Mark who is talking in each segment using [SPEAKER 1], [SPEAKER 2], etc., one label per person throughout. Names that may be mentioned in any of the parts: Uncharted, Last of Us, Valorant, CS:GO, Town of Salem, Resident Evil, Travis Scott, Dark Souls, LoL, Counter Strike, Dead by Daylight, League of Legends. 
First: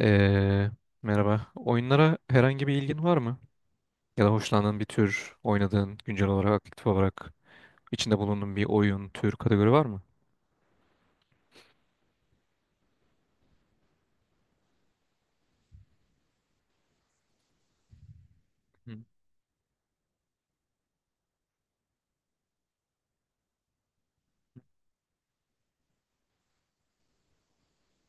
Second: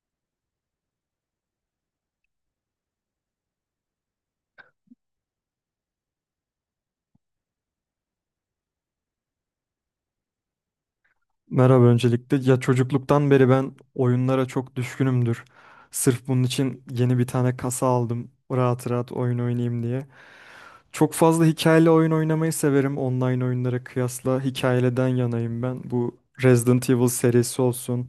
[SPEAKER 1] Ee, merhaba. Oyunlara herhangi bir ilgin var mı? Ya da hoşlandığın bir tür, oynadığın, güncel olarak, aktif olarak içinde bulunduğun bir oyun, tür, kategori var mı?
[SPEAKER 2] Merhaba öncelikle. Ya çocukluktan beri ben oyunlara çok düşkünümdür. Sırf bunun için yeni bir tane kasa aldım. Rahat
[SPEAKER 1] Hı.
[SPEAKER 2] rahat oyun oynayayım diye. Çok fazla hikayeli oyun oynamayı severim. Online oyunlara kıyasla hikayeliden yanayım ben. Bu Resident Evil serisi olsun,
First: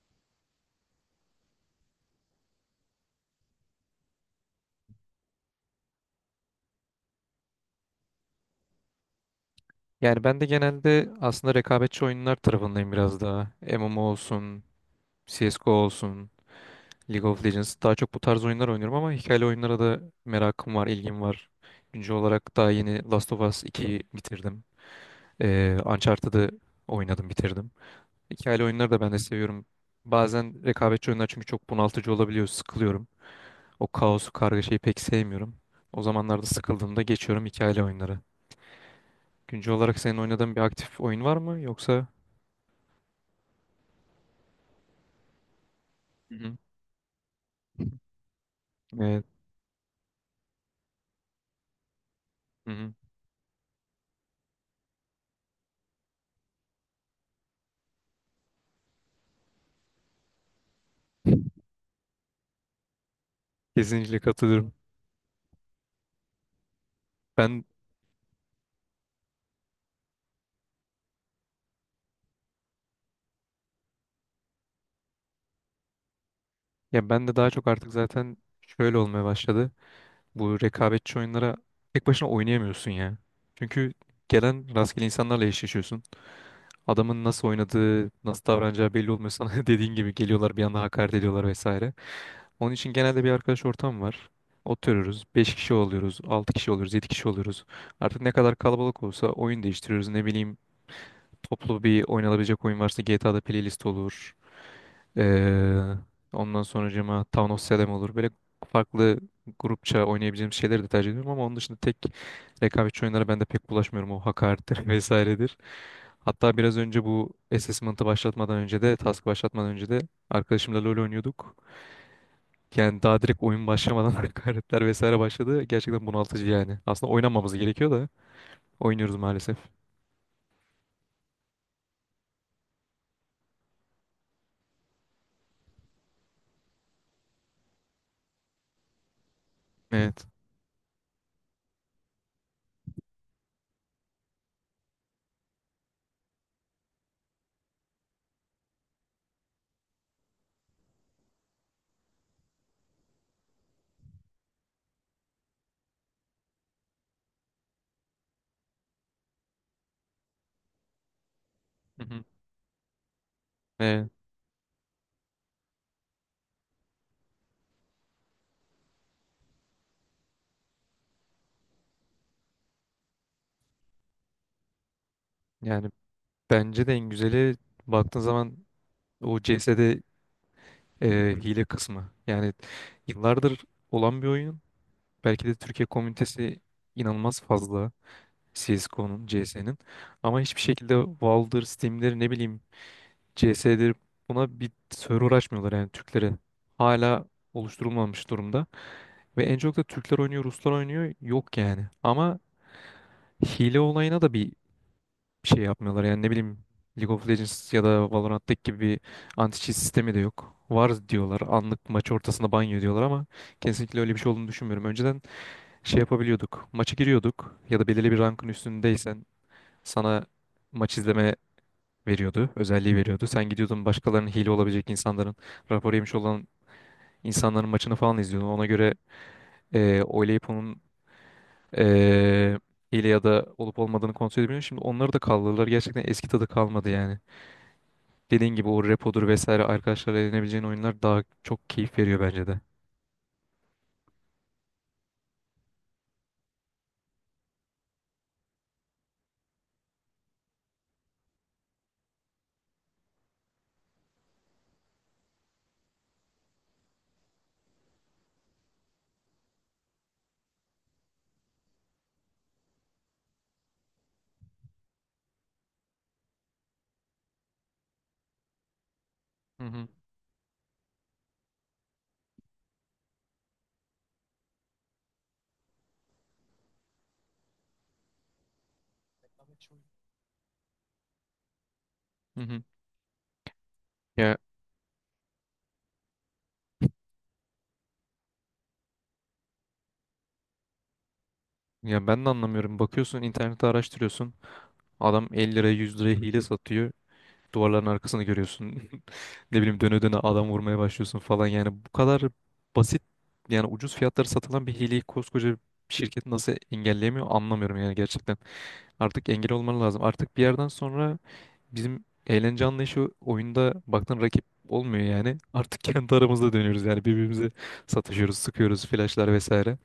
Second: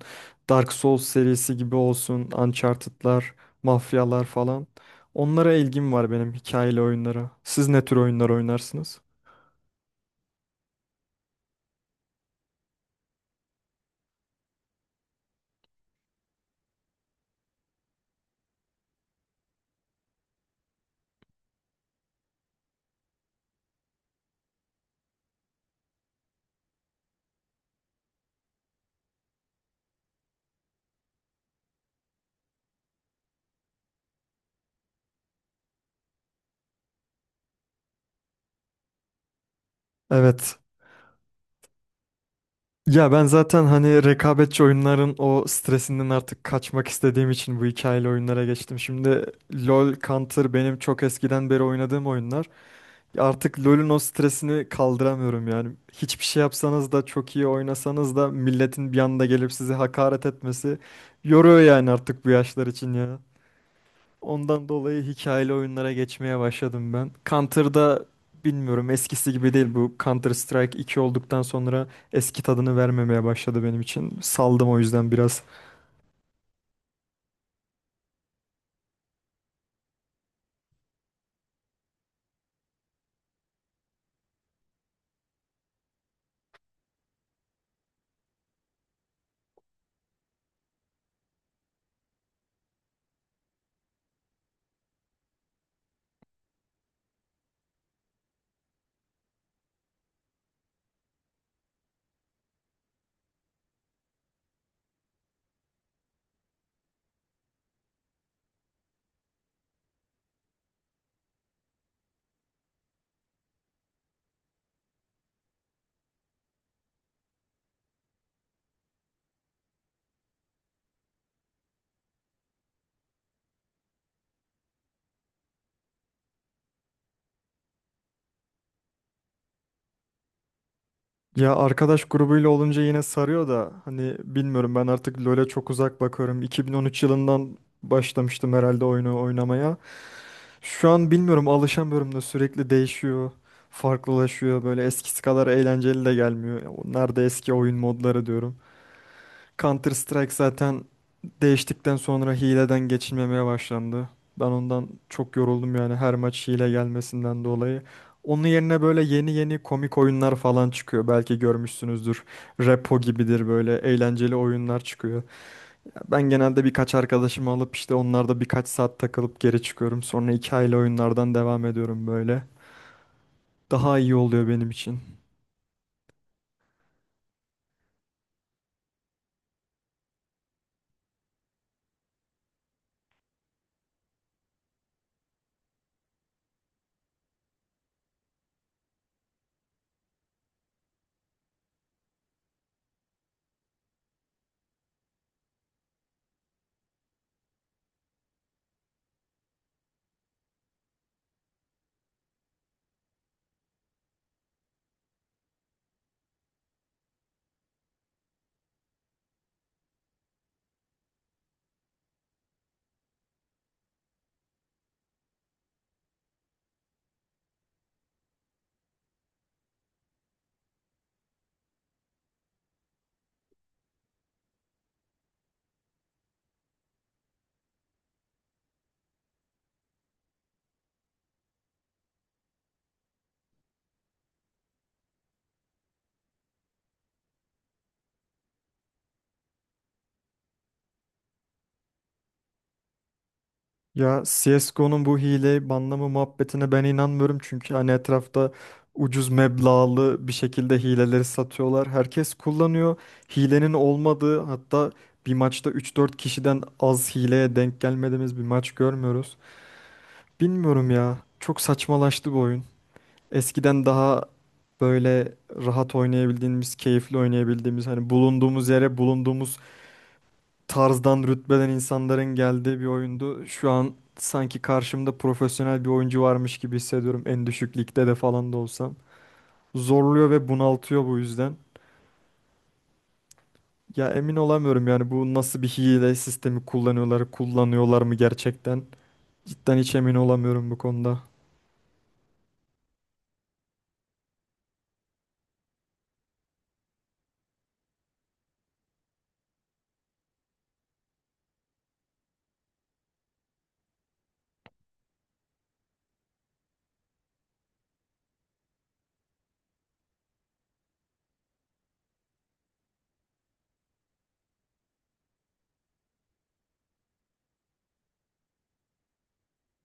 [SPEAKER 2] Dark Souls serisi gibi olsun, Uncharted'lar, mafyalar falan. Onlara ilgim var benim hikayeli oyunlara. Siz ne tür oyunlar oynarsınız?
[SPEAKER 1] Yani ben de genelde aslında rekabetçi oyunlar tarafındayım biraz daha. MMO olsun, CSGO olsun, League of Legends. Daha çok bu tarz oyunlar oynuyorum ama hikayeli oyunlara da merakım var, ilgim var. Güncel olarak daha yeni Last of Us 2'yi bitirdim. Uncharted'ı oynadım, bitirdim. Hikayeli oyunları da ben de seviyorum. Bazen rekabetçi oyunlar çünkü çok bunaltıcı olabiliyor. Sıkılıyorum. O kaosu, kargaşayı pek sevmiyorum. O zamanlarda sıkıldığımda geçiyorum hikayeli oyunlara. Güncel olarak senin oynadığın
[SPEAKER 2] Evet.
[SPEAKER 1] bir aktif oyun var mı yoksa?
[SPEAKER 2] Ya ben zaten hani rekabetçi oyunların o stresinden
[SPEAKER 1] Hı
[SPEAKER 2] artık
[SPEAKER 1] hı.
[SPEAKER 2] kaçmak istediğim için bu hikayeli oyunlara geçtim.
[SPEAKER 1] Evet.
[SPEAKER 2] Şimdi LoL, Counter benim çok eskiden beri oynadığım oyunlar.
[SPEAKER 1] Hı hı.
[SPEAKER 2] Artık LoL'ün o stresini kaldıramıyorum yani. Hiçbir şey yapsanız da çok iyi oynasanız da milletin bir anda gelip sizi hakaret etmesi yoruyor yani artık bu yaşlar için ya.
[SPEAKER 1] Kesinlikle
[SPEAKER 2] Ondan
[SPEAKER 1] katılıyorum.
[SPEAKER 2] dolayı hikayeli oyunlara geçmeye başladım ben.
[SPEAKER 1] Ben
[SPEAKER 2] Counter'da bilmiyorum eskisi gibi değil, bu Counter Strike iki olduktan sonra eski tadını vermemeye başladı benim için. Saldım o yüzden biraz.
[SPEAKER 1] ya ben de daha çok artık zaten şöyle olmaya başladı. Bu rekabetçi oyunlara tek başına oynayamıyorsun ya. Çünkü gelen rastgele insanlarla eşleşiyorsun. Adamın nasıl oynadığı, nasıl davranacağı belli olmuyor sana. Dediğin gibi geliyorlar bir anda hakaret ediyorlar vesaire. Onun için genelde bir arkadaş ortam var. Oturuyoruz. Beş kişi oluyoruz, 6 kişi oluyoruz, 7 kişi oluyoruz. Artık ne kadar kalabalık olsa oyun değiştiriyoruz. Ne bileyim toplu bir oynanabilecek oyun varsa GTA'da playlist olur. Ee, ondan sonracığıma Town of Salem olur. Böyle farklı grupça oynayabileceğim şeyleri de tercih ediyorum ama onun dışında tek rekabetçi oyunlara ben de pek bulaşmıyorum. O hakarettir vesairedir. Hatta biraz önce bu assessment'ı başlatmadan önce de, task başlatmadan önce de arkadaşımla LoL oynuyorduk. Yani daha direkt oyun başlamadan hakaretler vesaire başladı. Gerçekten bunaltıcı yani. Aslında oynamamız gerekiyor da oynuyoruz maalesef.
[SPEAKER 2] Ya arkadaş grubuyla olunca yine sarıyor da hani bilmiyorum, ben artık LoL'e çok uzak bakıyorum. 2013 yılından başlamıştım herhalde oyunu oynamaya.
[SPEAKER 1] Evet.
[SPEAKER 2] Şu an bilmiyorum, alışamıyorum da sürekli değişiyor. Farklılaşıyor, böyle eskisi kadar eğlenceli de gelmiyor. Ya, nerede eski oyun modları diyorum. Counter Strike zaten değiştikten sonra hileden geçilmemeye başlandı. Ben ondan çok yoruldum yani, her maç hile gelmesinden dolayı. Onun yerine böyle yeni yeni komik oyunlar falan çıkıyor. Belki
[SPEAKER 1] Hı hı.
[SPEAKER 2] görmüşsünüzdür. Repo gibidir, böyle
[SPEAKER 1] Ee,
[SPEAKER 2] eğlenceli oyunlar çıkıyor. Ben genelde birkaç arkadaşımı alıp işte onlarda birkaç saat takılıp geri çıkıyorum. Sonra hikayeli oyunlardan devam ediyorum böyle. Daha iyi oluyor benim için.
[SPEAKER 1] yani bence de en güzeli baktığın zaman o CS'de Hı hile kısmı. Yani yıllardır olan bir oyun. Belki de Türkiye komünitesi inanılmaz fazla CSGO'nun, CS'nin. Ama hiçbir şekilde Valve'dır, Steam'dir, ne bileyim CS'dir buna bir server açmıyorlar yani Türklere. Hala oluşturulmamış durumda. Ve en çok da Türkler oynuyor, Ruslar oynuyor. Yok yani. Ama hile olayına da bir şey yapmıyorlar. Yani ne bileyim League of Legends ya da Valorant'taki gibi bir anti-cheat sistemi de yok. Var diyorlar. Anlık maç ortasında banyo diyorlar ama kesinlikle öyle bir şey olduğunu düşünmüyorum. Önceden şey yapabiliyorduk. Maça giriyorduk ya da belirli bir rankın üstündeysen sana maç izleme veriyordu. Özelliği veriyordu. Sen gidiyordun başkalarının hile olabilecek insanların, rapor yemiş olan insanların maçını falan izliyordun. Ona göre oylayıp onun eee hile ya da olup olmadığını kontrol edebiliyorsun. Şimdi onları da kaldırdılar. Gerçekten eski tadı kalmadı yani. Dediğin gibi o repodur vesaire arkadaşlarla eğlenebileceğin oyunlar daha çok keyif veriyor bence de.
[SPEAKER 2] Ya CSGO'nun bu hile banlama muhabbetine ben inanmıyorum, çünkü hani etrafta ucuz meblağlı bir şekilde hileleri satıyorlar. Herkes kullanıyor. Hilenin olmadığı, hatta bir maçta üç dört kişiden az hileye denk gelmediğimiz bir maç görmüyoruz. Bilmiyorum ya. Çok saçmalaştı bu oyun. Eskiden daha böyle rahat oynayabildiğimiz, keyifli oynayabildiğimiz, hani bulunduğumuz yere bulunduğumuz
[SPEAKER 1] Hı hı.
[SPEAKER 2] tarzdan rütbeden insanların geldiği bir oyundu. Şu an sanki karşımda profesyonel bir oyuncu varmış gibi hissediyorum. En düşük ligde de falan da olsam. Zorluyor ve bunaltıyor bu yüzden.
[SPEAKER 1] Hı hı.
[SPEAKER 2] Ya emin
[SPEAKER 1] Ya
[SPEAKER 2] olamıyorum yani, bu nasıl bir hile sistemi kullanıyorlar, kullanıyorlar mı gerçekten? Cidden hiç emin olamıyorum bu konuda.
[SPEAKER 1] ya ben de anlamıyorum. Bakıyorsun internette araştırıyorsun. Adam 50 liraya 100 liraya hile satıyor. Duvarların arkasını görüyorsun. Ne bileyim döne döne adam vurmaya başlıyorsun falan. Yani bu kadar basit yani ucuz fiyatlara satılan bir hileyi koskoca bir şirket nasıl engelleyemiyor anlamıyorum yani gerçekten. Artık engel olman lazım. Artık bir yerden sonra bizim eğlence anlayışı oyunda baktın rakip olmuyor yani. Artık kendi aramızda dönüyoruz yani birbirimize satışıyoruz, sıkıyoruz, flashlar vesaire.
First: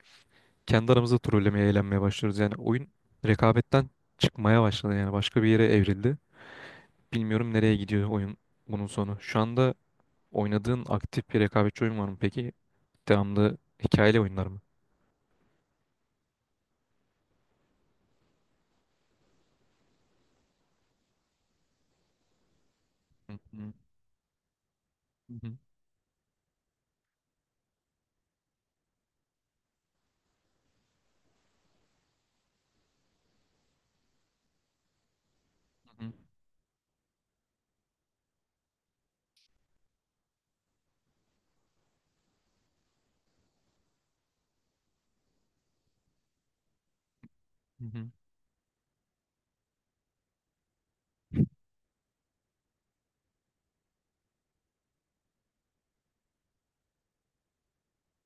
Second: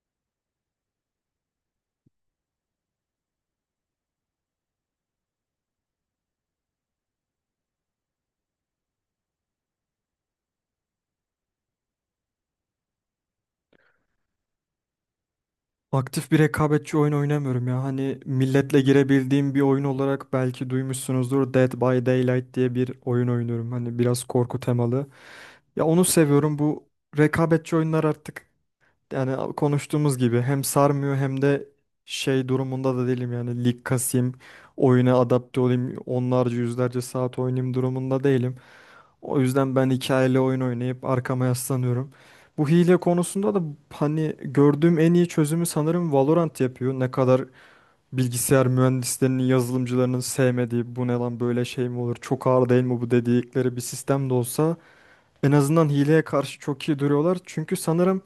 [SPEAKER 1] Kendi aramızda trollemeye, eğlenmeye başlıyoruz. Yani oyun rekabetten çıkmaya başladı yani başka bir yere evrildi. Bilmiyorum nereye gidiyor oyun bunun sonu. Şu anda oynadığın aktif bir rekabetçi oyun var mı peki? Devamlı hikayeli oyunlar mı?
[SPEAKER 2] Aktif bir rekabetçi oyun oynamıyorum ya. Hani milletle girebildiğim bir oyun olarak belki duymuşsunuzdur. Dead by Daylight diye bir oyun
[SPEAKER 1] Hı
[SPEAKER 2] oynuyorum.
[SPEAKER 1] hı,
[SPEAKER 2] Hani biraz korku temalı.
[SPEAKER 1] hı hı,
[SPEAKER 2] Ya onu seviyorum. Bu rekabetçi oyunlar artık, yani konuştuğumuz gibi, hem sarmıyor hem de şey durumunda da değilim yani, lig kasayım, oyuna adapte olayım,
[SPEAKER 1] hı hı,
[SPEAKER 2] onlarca yüzlerce saat oynayayım durumunda değilim. O yüzden ben hikayeli oyun oynayıp arkama yaslanıyorum. Bu hile konusunda da hani gördüğüm en iyi çözümü sanırım Valorant yapıyor. Ne kadar
[SPEAKER 1] hı hı,
[SPEAKER 2] bilgisayar mühendislerinin, yazılımcılarının sevmediği, bu ne lan böyle, şey mi olur, çok ağır değil mi bu dedikleri bir sistem de olsa en azından hileye karşı çok iyi duruyorlar. Çünkü sanırım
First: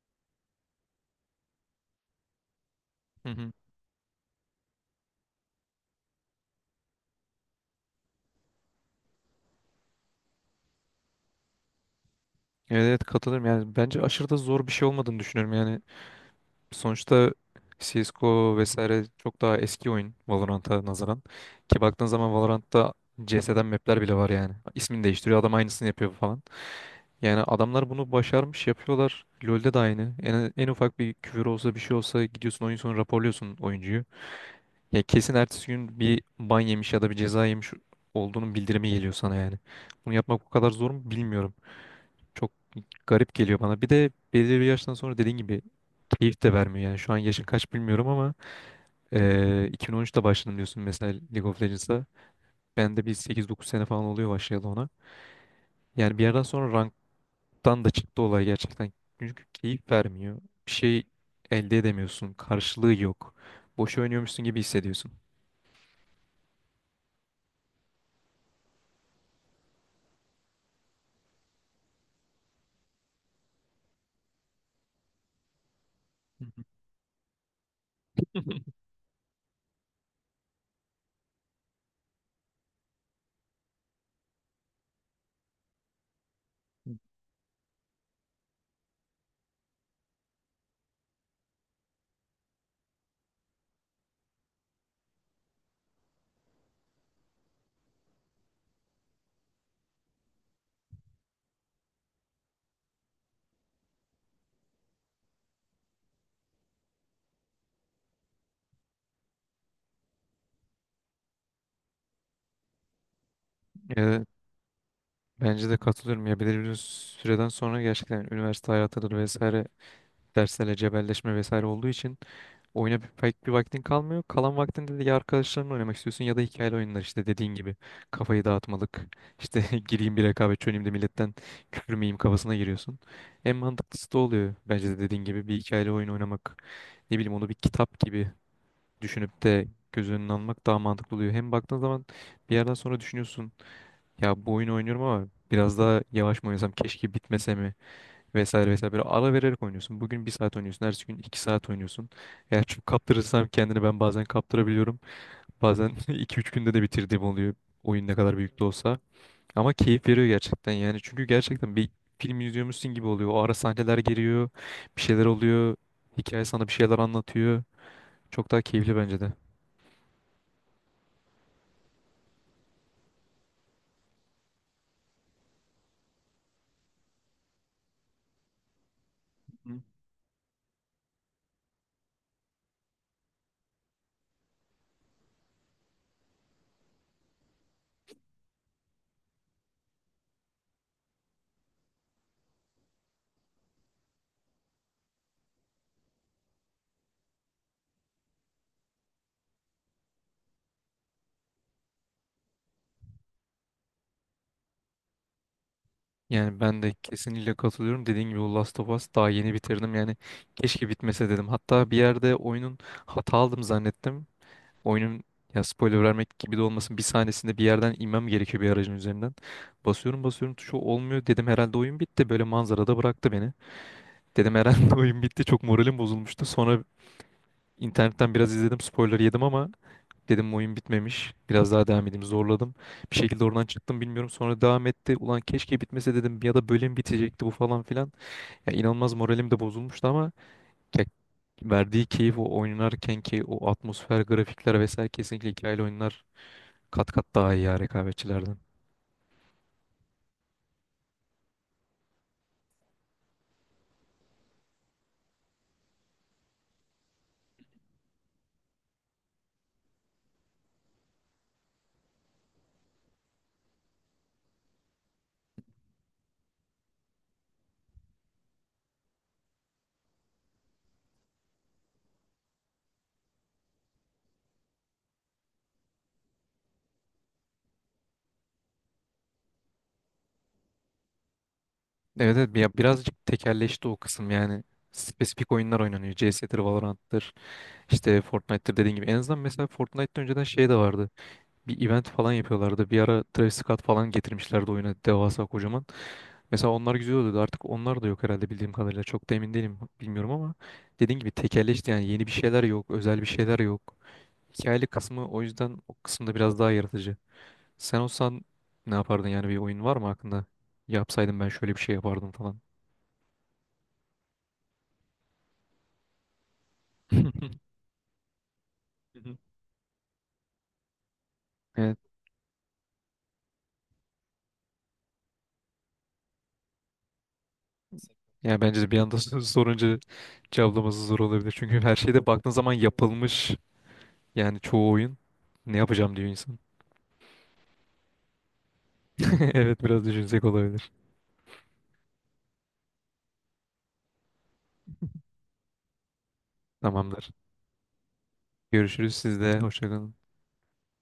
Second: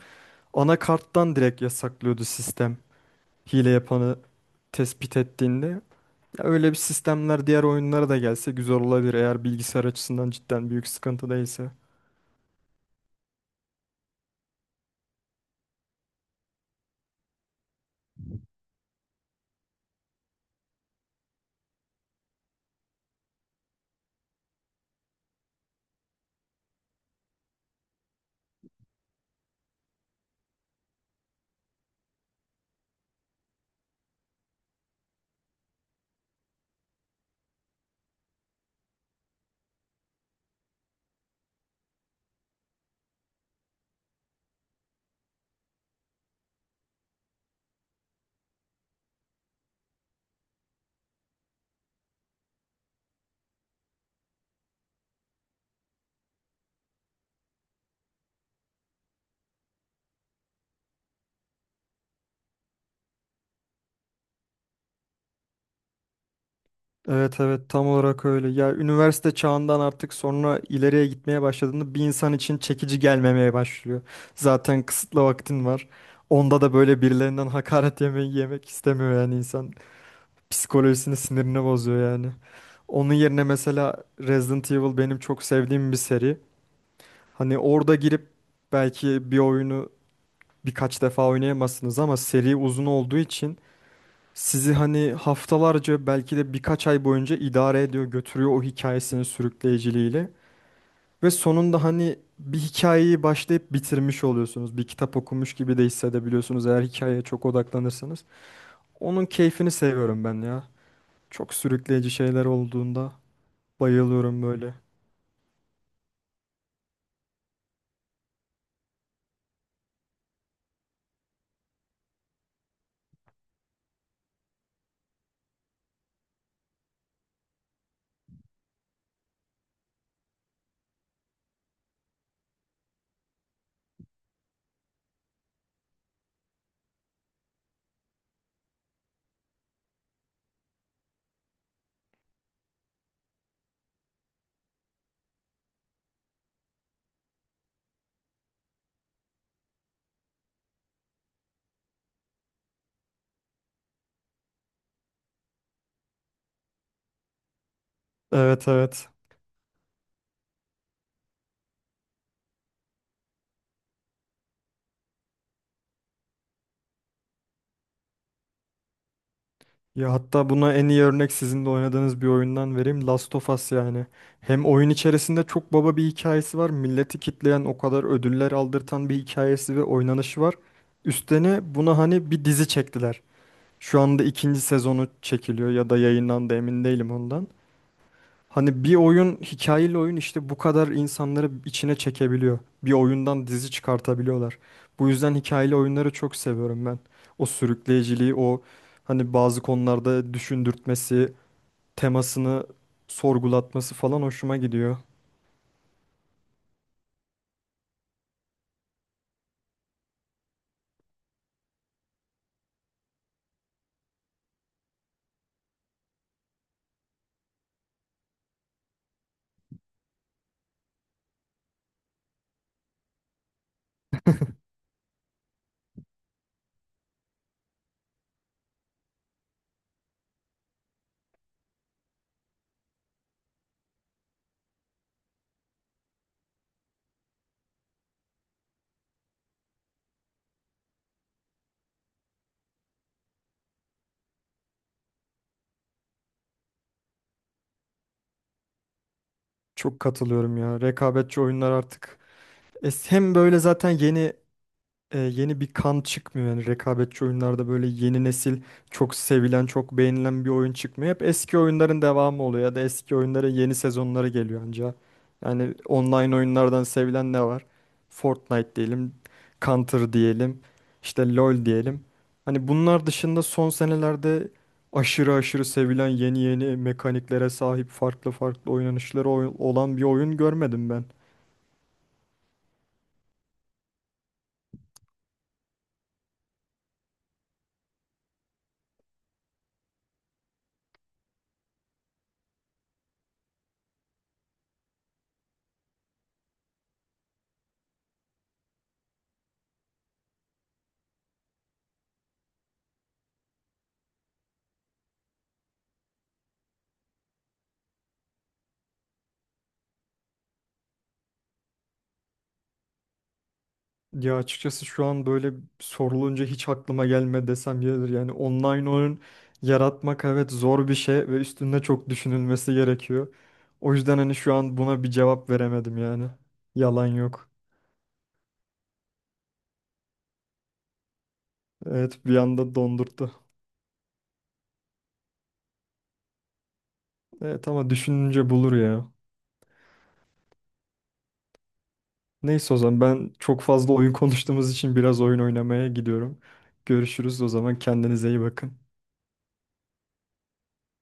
[SPEAKER 2] anakarttan direkt yasaklıyordu sistem
[SPEAKER 1] hı hı.
[SPEAKER 2] hile yapanı tespit ettiğinde. Ya öyle bir sistemler diğer oyunlara da gelse güzel olabilir, eğer bilgisayar açısından cidden büyük sıkıntı değilse.
[SPEAKER 1] Evet, evet katılırım yani bence aşırı da zor bir şey olmadığını düşünüyorum yani sonuçta CSGO vesaire çok daha eski oyun Valorant'a nazaran ki baktığın zaman Valorant'ta CS'den map'ler bile var yani ismini değiştiriyor adam aynısını yapıyor falan yani adamlar bunu başarmış yapıyorlar LoL'de de aynı en ufak bir küfür olsa bir şey olsa gidiyorsun oyun sonu raporluyorsun oyuncuyu ya kesin ertesi gün bir ban yemiş ya da bir ceza yemiş olduğunun bildirimi geliyor sana yani bunu yapmak o kadar zor mu bilmiyorum çok garip geliyor bana. Bir de belirli bir yaştan sonra dediğin gibi keyif de vermiyor. Yani şu an yaşın kaç bilmiyorum ama 2013'te başladım diyorsun mesela League of Legends'a. Ben de bir 8-9 sene falan oluyor başlayalı ona. Yani bir yerden sonra ranktan da çıktı olay gerçekten. Çünkü keyif vermiyor. Bir şey elde edemiyorsun. Karşılığı yok. Boş oynuyormuşsun gibi hissediyorsun.
[SPEAKER 2] Evet, evet, tam olarak öyle. Ya üniversite çağından artık sonra ileriye gitmeye başladığında bir insan için çekici gelmemeye başlıyor. Zaten kısıtlı vaktin var. Onda da böyle birilerinden hakaret yemeyi yemek istemiyor yani insan. Psikolojisini, sinirini bozuyor yani. Onun yerine mesela Resident Evil benim çok sevdiğim bir seri. Hani orada girip belki bir oyunu birkaç defa oynayamazsınız ama seri uzun olduğu için sizi hani haftalarca, belki de birkaç ay boyunca idare ediyor, götürüyor o hikayesinin sürükleyiciliğiyle. Ve sonunda hani bir hikayeyi başlayıp bitirmiş oluyorsunuz. Bir kitap okumuş gibi de hissedebiliyorsunuz, eğer hikayeye çok odaklanırsanız. Onun keyfini seviyorum ben ya. Çok sürükleyici şeyler olduğunda
[SPEAKER 1] Eee,
[SPEAKER 2] bayılıyorum böyle.
[SPEAKER 1] bence de katılıyorum. Ya belirli bir süreden sonra gerçekten üniversite hayatıdır vesaire derslerle cebelleşme vesaire olduğu için oyuna pek bir vaktin kalmıyor. Kalan vaktinde de ya arkadaşlarınla oynamak istiyorsun ya da hikayeli oyunlar işte dediğin gibi. Kafayı dağıtmalık. İşte gireyim bir rekabet çöneyim de milletten küfür miyim kafasına giriyorsun. En mantıklısı da oluyor. Bence de dediğin gibi bir hikayeli oyun oynamak. Ne bileyim onu bir kitap gibi düşünüp de göz önüne almak daha mantıklı oluyor. Hem baktığın zaman bir yerden sonra düşünüyorsun. Ya bu oyunu oynuyorum ama biraz daha yavaş mı oynasam keşke bitmese mi? Vesaire vesaire böyle ara vererek oynuyorsun. Bugün bir saat oynuyorsun. Ertesi gün 2 saat oynuyorsun. Eğer çok kaptırırsam kendini ben bazen kaptırabiliyorum. Bazen iki üç günde de bitirdiğim oluyor. Oyun ne kadar büyük de
[SPEAKER 2] Evet,
[SPEAKER 1] olsa.
[SPEAKER 2] evet.
[SPEAKER 1] Ama keyif veriyor gerçekten yani. Çünkü gerçekten bir film izliyormuşsun gibi oluyor. O ara sahneler geliyor. Bir şeyler oluyor. Hikaye sana bir şeyler anlatıyor. Çok daha keyifli bence de.
[SPEAKER 2] Ya hatta buna en iyi örnek sizin de oynadığınız bir oyundan vereyim. Last of Us yani. Hem oyun içerisinde çok baba bir hikayesi var. Milleti kitleyen, o kadar ödüller aldırtan bir hikayesi
[SPEAKER 1] Hı.
[SPEAKER 2] ve oynanışı var. Üstüne buna hani bir dizi çektiler. Şu anda ikinci sezonu çekiliyor ya da yayınlandı, emin değilim ondan. Hani bir oyun, hikayeli oyun, işte bu kadar insanları içine çekebiliyor. Bir oyundan dizi çıkartabiliyorlar. Bu yüzden hikayeli oyunları çok seviyorum ben. O sürükleyiciliği, o hani bazı konularda düşündürtmesi, temasını sorgulatması falan hoşuma gidiyor.
[SPEAKER 1] Yani ben de kesinlikle katılıyorum. Dediğin gibi o Last of Us daha yeni bitirdim. Yani keşke bitmese dedim. Hatta bir yerde oyunun hata aldım zannettim. Oyunun ya spoiler vermek gibi de olmasın bir sahnesinde bir yerden inmem gerekiyor bir aracın üzerinden. Basıyorum basıyorum tuşu olmuyor dedim herhalde oyun bitti böyle manzarada bıraktı beni. Dedim herhalde oyun bitti çok moralim bozulmuştu. Sonra internetten biraz izledim spoiler yedim ama dedim oyun bitmemiş biraz daha devam edeyim zorladım. Bir şekilde oradan çıktım bilmiyorum sonra devam etti. Ulan keşke bitmese dedim ya da bölüm bitecekti bu falan filan. Ya inanılmaz moralim de bozulmuştu ama ya verdiği keyif o oynarken ki o atmosfer grafikler vesaire kesinlikle hikayeli oyunlar kat kat daha iyi ya rekabetçilerden.
[SPEAKER 2] Çok katılıyorum ya. Rekabetçi oyunlar artık. Hem böyle zaten yeni bir kan çıkmıyor. Yani rekabetçi oyunlarda böyle yeni nesil çok sevilen, çok beğenilen bir oyun çıkmıyor. Hep eski oyunların devamı oluyor ya da eski oyunların yeni sezonları geliyor anca. Yani online oyunlardan sevilen ne var? Fortnite diyelim, Counter diyelim, işte LoL diyelim. Hani bunlar dışında son senelerde aşırı aşırı sevilen, yeni yeni mekaniklere sahip, farklı farklı oynanışları olan bir oyun görmedim ben.
[SPEAKER 1] Evet evet ya birazcık tekelleşti o kısım yani. Spesifik oyunlar oynanıyor. CS'dir, Valorant'tır, işte Fortnite'tır dediğin gibi. En azından mesela Fortnite'da önceden şey de vardı. Bir event falan yapıyorlardı. Bir ara Travis Scott falan getirmişlerdi oyuna devasa kocaman. Mesela onlar güzel oluyordu. Artık onlar da yok herhalde bildiğim kadarıyla. Çok da emin değilim bilmiyorum ama dediğin gibi tekelleşti yani yeni bir şeyler yok, özel bir şeyler yok. Hikayeli kısmı o yüzden o kısımda biraz daha yaratıcı. Sen olsan ne yapardın yani bir oyun var mı aklında? Yapsaydım ben şöyle bir şey yapardım falan.
[SPEAKER 2] Ya açıkçası şu an böyle sorulunca hiç aklıma gelme desem yeridir. Yani online oyun yaratmak, evet, zor bir şey ve üstünde
[SPEAKER 1] Evet.
[SPEAKER 2] çok düşünülmesi gerekiyor. O yüzden hani şu an buna bir cevap veremedim yani. Yalan yok.
[SPEAKER 1] Yani bence de bir anda sorunca cevaplaması zor olabilir. Çünkü her şeyde
[SPEAKER 2] Evet, bir
[SPEAKER 1] baktığın zaman
[SPEAKER 2] anda dondurttu.
[SPEAKER 1] yapılmış yani çoğu oyun. Ne yapacağım diyor insan.
[SPEAKER 2] Evet, ama düşününce bulur ya.
[SPEAKER 1] Evet biraz düşünsek olabilir.
[SPEAKER 2] Neyse, o zaman ben çok fazla oyun konuştuğumuz için biraz oyun oynamaya gidiyorum.
[SPEAKER 1] Tamamdır.
[SPEAKER 2] Görüşürüz o zaman, kendinize iyi bakın.
[SPEAKER 1] Görüşürüz sizde. Hoşçakalın.